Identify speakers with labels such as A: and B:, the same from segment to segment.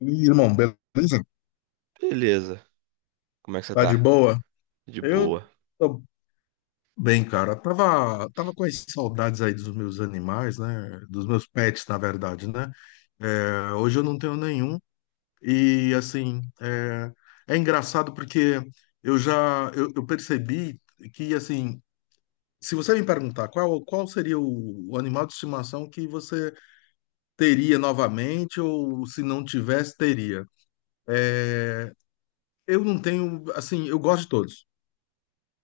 A: E, irmão, beleza?
B: Beleza. Como é que você
A: Tá de
B: tá?
A: boa?
B: De
A: Eu
B: boa.
A: tô bem, cara. Tava com as saudades aí dos meus animais, né? Dos meus pets, na verdade, né? É, hoje eu não tenho nenhum. E, assim, é engraçado porque eu percebi que, assim, se você me perguntar qual seria o animal de estimação que você teria novamente ou se não tivesse, teria. Eu não tenho, assim, eu gosto de todos.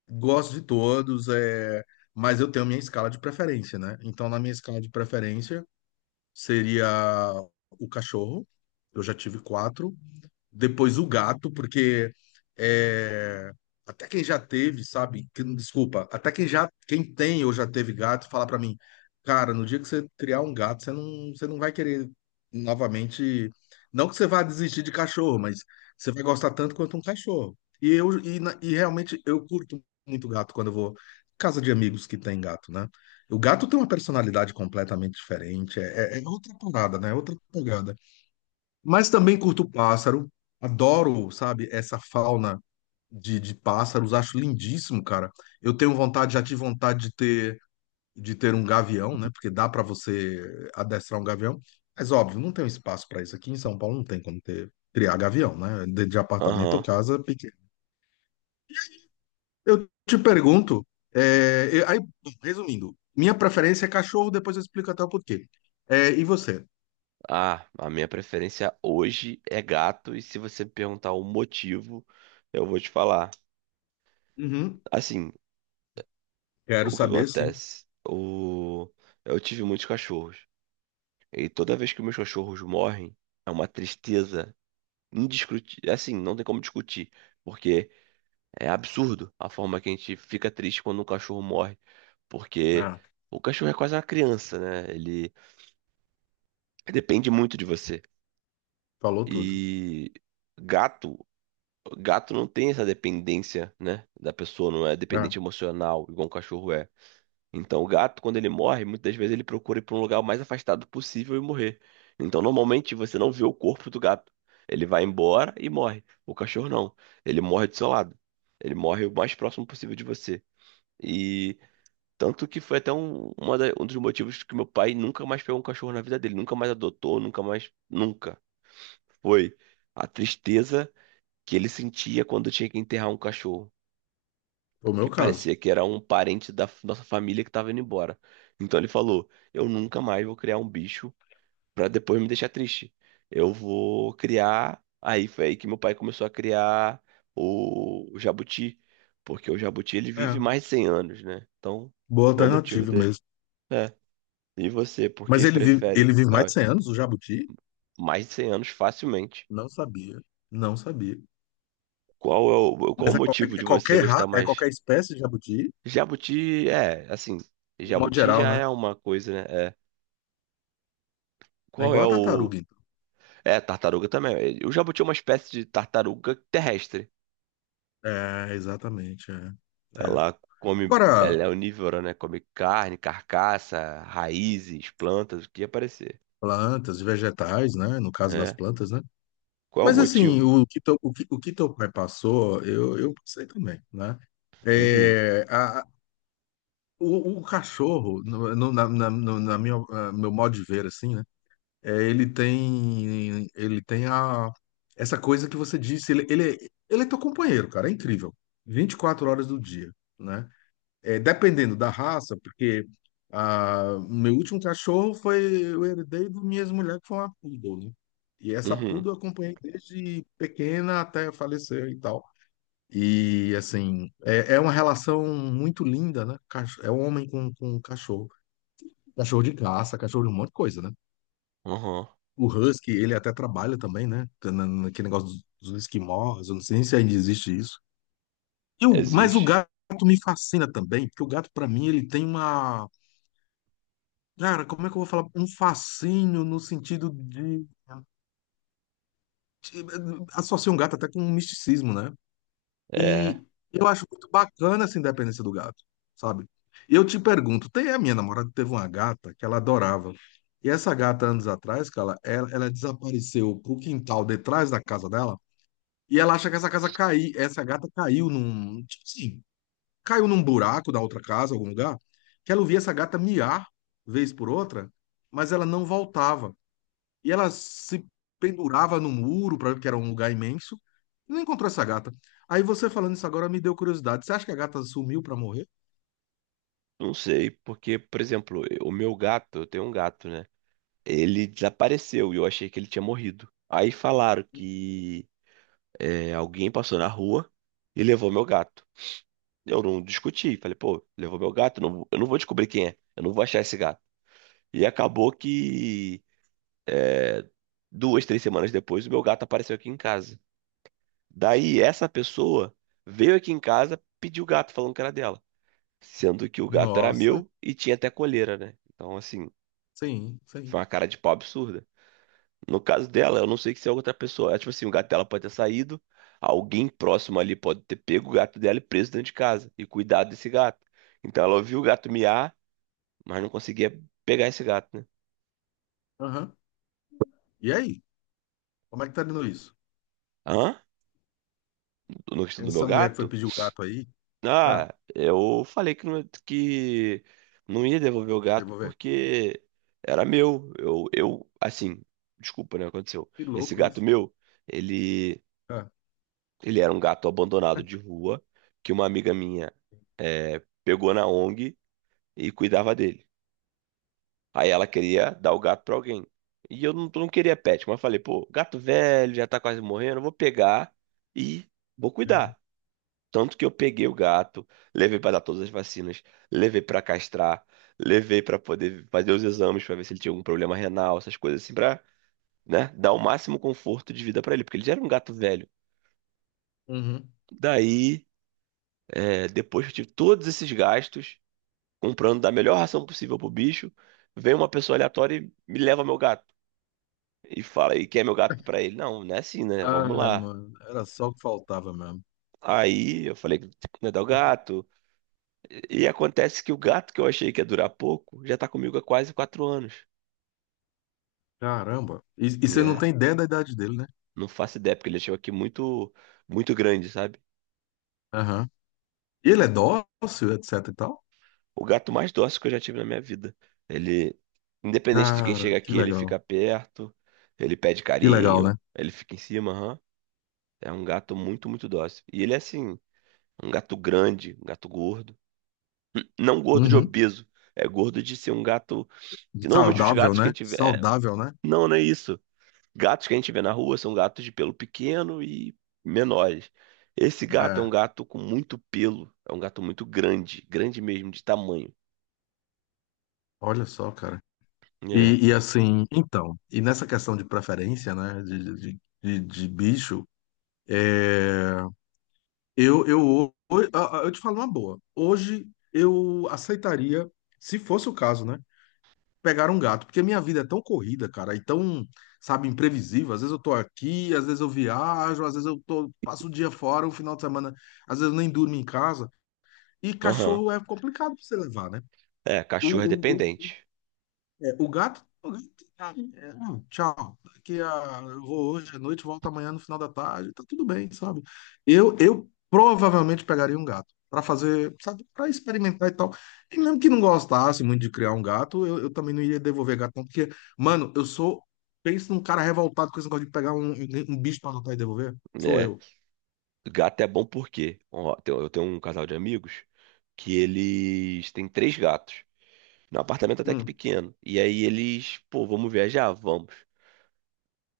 A: Gosto de todos, é, mas eu tenho minha escala de preferência, né? Então, na minha escala de preferência seria o cachorro. Eu já tive quatro depois o gato, porque é, até quem já teve, sabe? Desculpa, até quem tem ou já teve gato, fala pra mim, cara, no dia que você criar um gato, você não vai querer novamente, não que você vá desistir de cachorro, mas você vai gostar tanto quanto um cachorro. E realmente eu curto muito gato quando eu vou em casa de amigos que tem gato, né? O gato tem uma personalidade completamente diferente, é outra parada, né? É outra pegada. Mas também curto pássaro, adoro, sabe, essa fauna de pássaros, acho lindíssimo, cara. Eu tenho vontade, já tive vontade de ter um gavião, né? Porque dá para você adestrar um gavião, mas óbvio, não tem um espaço para isso aqui em São Paulo, não tem como ter, criar gavião, né? de apartamento ou
B: Aham.
A: casa pequena. Eu te pergunto, aí, resumindo, minha preferência é cachorro, depois eu explico até o porquê. É, e você?
B: Ah, a minha preferência hoje é gato, e se você me perguntar o motivo, eu vou te falar.
A: Uhum,
B: Assim,
A: quero
B: o que
A: saber, sim.
B: acontece? Eu tive muitos cachorros, e toda vez que meus cachorros morrem, é uma tristeza indiscutível. Assim, não tem como discutir, porque é absurdo a forma que a gente fica triste quando um cachorro morre, porque
A: Ah,
B: o cachorro é quase uma criança, né? Ele depende muito de você.
A: falou tudo.
B: E gato, gato não tem essa dependência, né? Da pessoa, não é
A: Ah,
B: dependente emocional, igual um cachorro é. Então, o gato, quando ele morre, muitas vezes ele procura ir para um lugar o mais afastado possível e morrer. Então, normalmente, você não vê o corpo do gato. Ele vai embora e morre. O cachorro não. Ele morre do seu lado. Ele morre o mais próximo possível de você. E tanto que foi até um dos motivos que meu pai nunca mais pegou um cachorro na vida dele. Nunca mais adotou, nunca mais. Nunca. Foi a tristeza que ele sentia quando tinha que enterrar um cachorro,
A: o
B: que
A: meu caso.
B: parecia que era um parente nossa família que estava indo embora. Então ele falou: eu nunca mais vou criar um bicho para depois me deixar triste. Eu vou criar. Aí foi aí que meu pai começou a criar o jabuti, porque o jabuti ele
A: É,
B: vive mais de 100 anos, né? Então,
A: boa
B: foi o motivo
A: alternativa
B: dele.
A: mesmo.
B: É. E você, por
A: Mas
B: que
A: ele
B: prefere?
A: vive mais
B: Ó,
A: de 100 anos, o jabuti?
B: mais de 100 anos facilmente?
A: Não sabia, não sabia.
B: Qual é qual o
A: Mas
B: motivo de você gostar
A: é
B: mais?
A: qualquer espécie de jabuti,
B: Jabuti, é, assim,
A: de modo
B: jabuti
A: geral,
B: já
A: né?
B: é uma coisa, né? É.
A: É
B: Qual é
A: igual a
B: o.
A: tartaruga, então.
B: É, tartaruga também. O jabuti é uma espécie de tartaruga terrestre.
A: É, exatamente, é. É.
B: Ela come.
A: Agora,
B: Ela é onívora, né? Come carne, carcaça, raízes, plantas, o que aparecer.
A: plantas, vegetais, né? No caso das
B: É.
A: plantas, né?
B: Qual é o
A: Mas assim,
B: motivo?
A: o que teu pai passou, eu passei também, né?
B: Uhum,
A: É, a, a- o cachorro, no, no- na, na, no- na minha, ah, meu modo de ver, assim, é, ele tem essa coisa que você disse, ele é teu companheiro, cara, é incrível. 24 horas do dia, né? É, dependendo da raça, porque meu último cachorro foi, eu herdei do minhas mulheres que foi uma poodle, né? E essa
B: uhum,
A: poodle eu acompanhei desde pequena até falecer e tal. E, assim, é uma relação muito linda, né? É um homem com um cachorro. Cachorro de caça, cachorro de um monte de coisa, né?
B: uhum.
A: O Husky, ele até trabalha também, né? Naquele negócio dos esquimós, eu não sei nem se ainda existe isso. Mas o
B: Existe.
A: gato me fascina também, porque o gato, pra mim, ele tem uma. Cara, como é que eu vou falar? Um fascínio no sentido de. de- Associa um gato até com um misticismo, né?
B: É.
A: E eu acho muito bacana essa independência do gato, sabe? E eu te pergunto, tem a minha namorada teve uma gata que ela adorava. E essa gata, anos atrás, cara, ela desapareceu pro quintal detrás da casa dela. E ela acha que essa gata caiu num, tipo assim, caiu num buraco da outra casa, algum lugar, que ela ouvia essa gata miar vez por outra, mas ela não voltava. E ela se pendurava no muro, pra, que era um lugar imenso, e não encontrou essa gata. Aí você falando isso agora me deu curiosidade. Você acha que a gata sumiu pra morrer?
B: Não sei, porque, por exemplo, o meu gato, eu tenho um gato, né? Ele desapareceu e eu achei que ele tinha morrido. Aí falaram que alguém passou na rua e levou meu gato. Eu não discuti, falei, pô, levou meu gato, não- eu não vou descobrir quem é, eu não vou achar esse gato. E acabou que duas, 3 semanas depois, o meu gato apareceu aqui em casa. Daí essa pessoa veio aqui em casa, pediu o gato, falando que era dela. Sendo que o gato era
A: Nossa,
B: meu e tinha até coleira, né? Então, assim,
A: sim, sim.
B: foi uma cara de pau absurda. No caso dela, eu não sei se é outra pessoa. É, tipo assim, o gato dela pode ter saído, alguém próximo ali pode ter pego o gato dela e preso dentro de casa e cuidado desse gato. Então ela ouviu o gato miar, mas não conseguia pegar esse gato, né?
A: Aham. E aí? Como é que tá dando isso?
B: Hã? No questão do meu
A: Essa mulher que foi
B: gato?
A: pedir o gato aí, ah,
B: Ah, eu falei que não ia devolver o
A: quer
B: gato
A: devolver?
B: porque era meu. Eu, assim, desculpa, né? Aconteceu.
A: Que
B: Esse
A: louco
B: gato
A: isso.
B: meu, ele
A: Ah,
B: Ele era um gato abandonado de rua que uma amiga minha pegou na ONG e cuidava dele. Aí ela queria dar o gato pra alguém. E eu não queria pet, mas eu falei, pô, gato velho, já tá quase morrendo, eu vou pegar e vou
A: é.
B: cuidar. Tanto que eu peguei o gato, levei pra dar todas as vacinas, levei pra castrar, levei pra poder fazer os exames pra ver se ele tinha algum problema renal, essas coisas assim, pra, né, dar o máximo conforto de vida pra ele, porque ele já era um gato velho.
A: Uhum.
B: Daí depois que eu tive todos esses gastos, comprando da melhor ração possível pro bicho, vem uma pessoa aleatória e me leva meu gato. E fala, e quer meu gato pra ele? Não, não é assim, né? Vamos
A: Ai,
B: lá.
A: mano, era só o que faltava mesmo.
B: Aí eu falei, não é dar o gato. E acontece que o gato que eu achei que ia durar pouco, já tá comigo há quase 4 anos.
A: Caramba. E você não
B: É,
A: tem ideia da idade dele, né?
B: não faço ideia, porque ele chegou aqui muito, muito grande, sabe?
A: Aham. E ele é dócil, etc e tal?
B: O gato mais dócil que eu já tive na minha vida. Ele, independente de quem
A: Cara,
B: chega
A: que
B: aqui, ele
A: legal.
B: fica perto, ele pede
A: Que legal, né?
B: carinho, ele fica em cima, é um gato muito, muito dócil. E ele é assim, um gato grande, um gato gordo. Não gordo de
A: Uhum.
B: obeso. É gordo de ser um gato. Que normalmente os
A: Saudável,
B: gatos que a
A: né?
B: gente vê.
A: Saudável, né?
B: Não, não é isso. Gatos que a gente vê na rua são gatos de pelo pequeno e menores. Esse gato é um
A: É.
B: gato com muito pelo. É um gato muito grande. Grande mesmo, de tamanho.
A: Olha só, cara.
B: É.
A: E assim, então, e nessa questão de preferência, né? de bicho, é, eu, ho- ho- ah, ah, eu te falo uma boa. Hoje eu aceitaria, se fosse o caso, né? Pegar um gato, porque a minha vida é tão corrida, cara, e tão, sabe, imprevisível. Às vezes eu tô aqui, às vezes eu viajo, às vezes eu tô, passo o dia fora, o final de semana, às vezes eu nem durmo em casa. E
B: Aham.
A: cachorro é complicado pra você levar, né?
B: É,
A: O,
B: cachorro é
A: o,
B: dependente.
A: o gato, ah, é, tchau. Eu vou hoje à noite, volto amanhã no final da tarde, tá tudo bem, sabe? Eu provavelmente pegaria um gato para fazer, sabe, para experimentar e tal. E mesmo que não gostasse muito de criar um gato, eu também não iria devolver gato, não, porque, mano, penso num cara revoltado com esse negócio de pegar um bicho para adotar e devolver. Sou
B: Né?
A: eu.
B: Gato é bom por quê? Ó, eu tenho um casal de amigos que eles têm três gatos. Num apartamento até que
A: Hum.
B: pequeno. E aí eles, pô, vamos viajar? Vamos.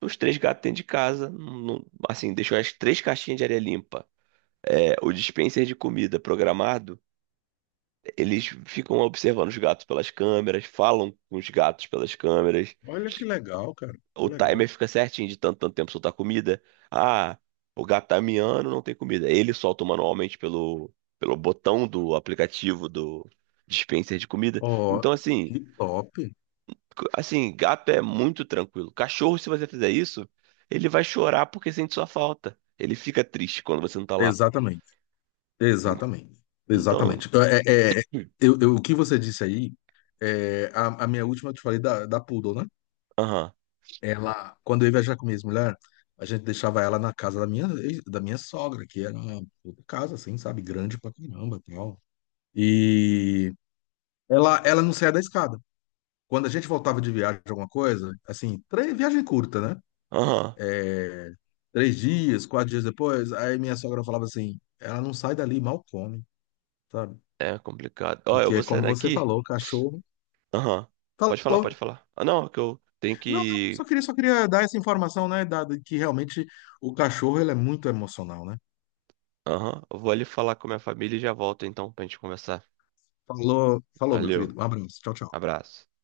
B: Os três gatos dentro de casa, não- assim, deixou as três caixinhas de areia limpa. É, o dispenser de comida programado, eles ficam observando os gatos pelas câmeras, falam com os gatos pelas câmeras.
A: Olha que legal, cara, que
B: O
A: legal.
B: timer fica certinho de tanto, tanto tempo soltar comida. Ah, o gato tá miando, não tem comida. Ele solta manualmente pelo botão do aplicativo do dispenser de comida.
A: Ó,
B: Então, assim,
A: que top.
B: Assim, gato é muito tranquilo. Cachorro, se você fizer isso, ele vai chorar porque sente sua falta. Ele fica triste quando você não tá lá.
A: Exatamente. Exatamente,
B: Então,
A: exatamente. Então,
B: hum.
A: o que você disse aí, é, a minha última, que eu te falei da Poodle, né?
B: Aham,
A: Ela, quando eu ia viajar com minha mulher, a gente deixava ela na casa da minha, sogra, que era uma puta casa, assim, sabe? Grande pra caramba e tal. E ela não saía da escada. Quando a gente voltava de viagem, alguma coisa, assim, viagem curta, né?
B: aham.
A: É, 3 dias, 4 dias depois, aí minha sogra falava assim, ela não sai dali, mal come, sabe?
B: É complicado. Ó, eu
A: Porque
B: vou
A: é como
B: saindo
A: você
B: aqui.
A: falou, cachorro.
B: Aham. Pode falar,
A: Falou.
B: pode falar. Ah, não, é que eu tenho
A: Não, não,
B: que.
A: só queria dar essa informação, né? De que realmente o cachorro ele é muito emocional, né?
B: Aham. Eu vou ali falar com a minha família e já volto então pra gente conversar.
A: Falou, falou, meu querido.
B: Valeu.
A: Um abraço. Tchau, tchau.
B: Abraço.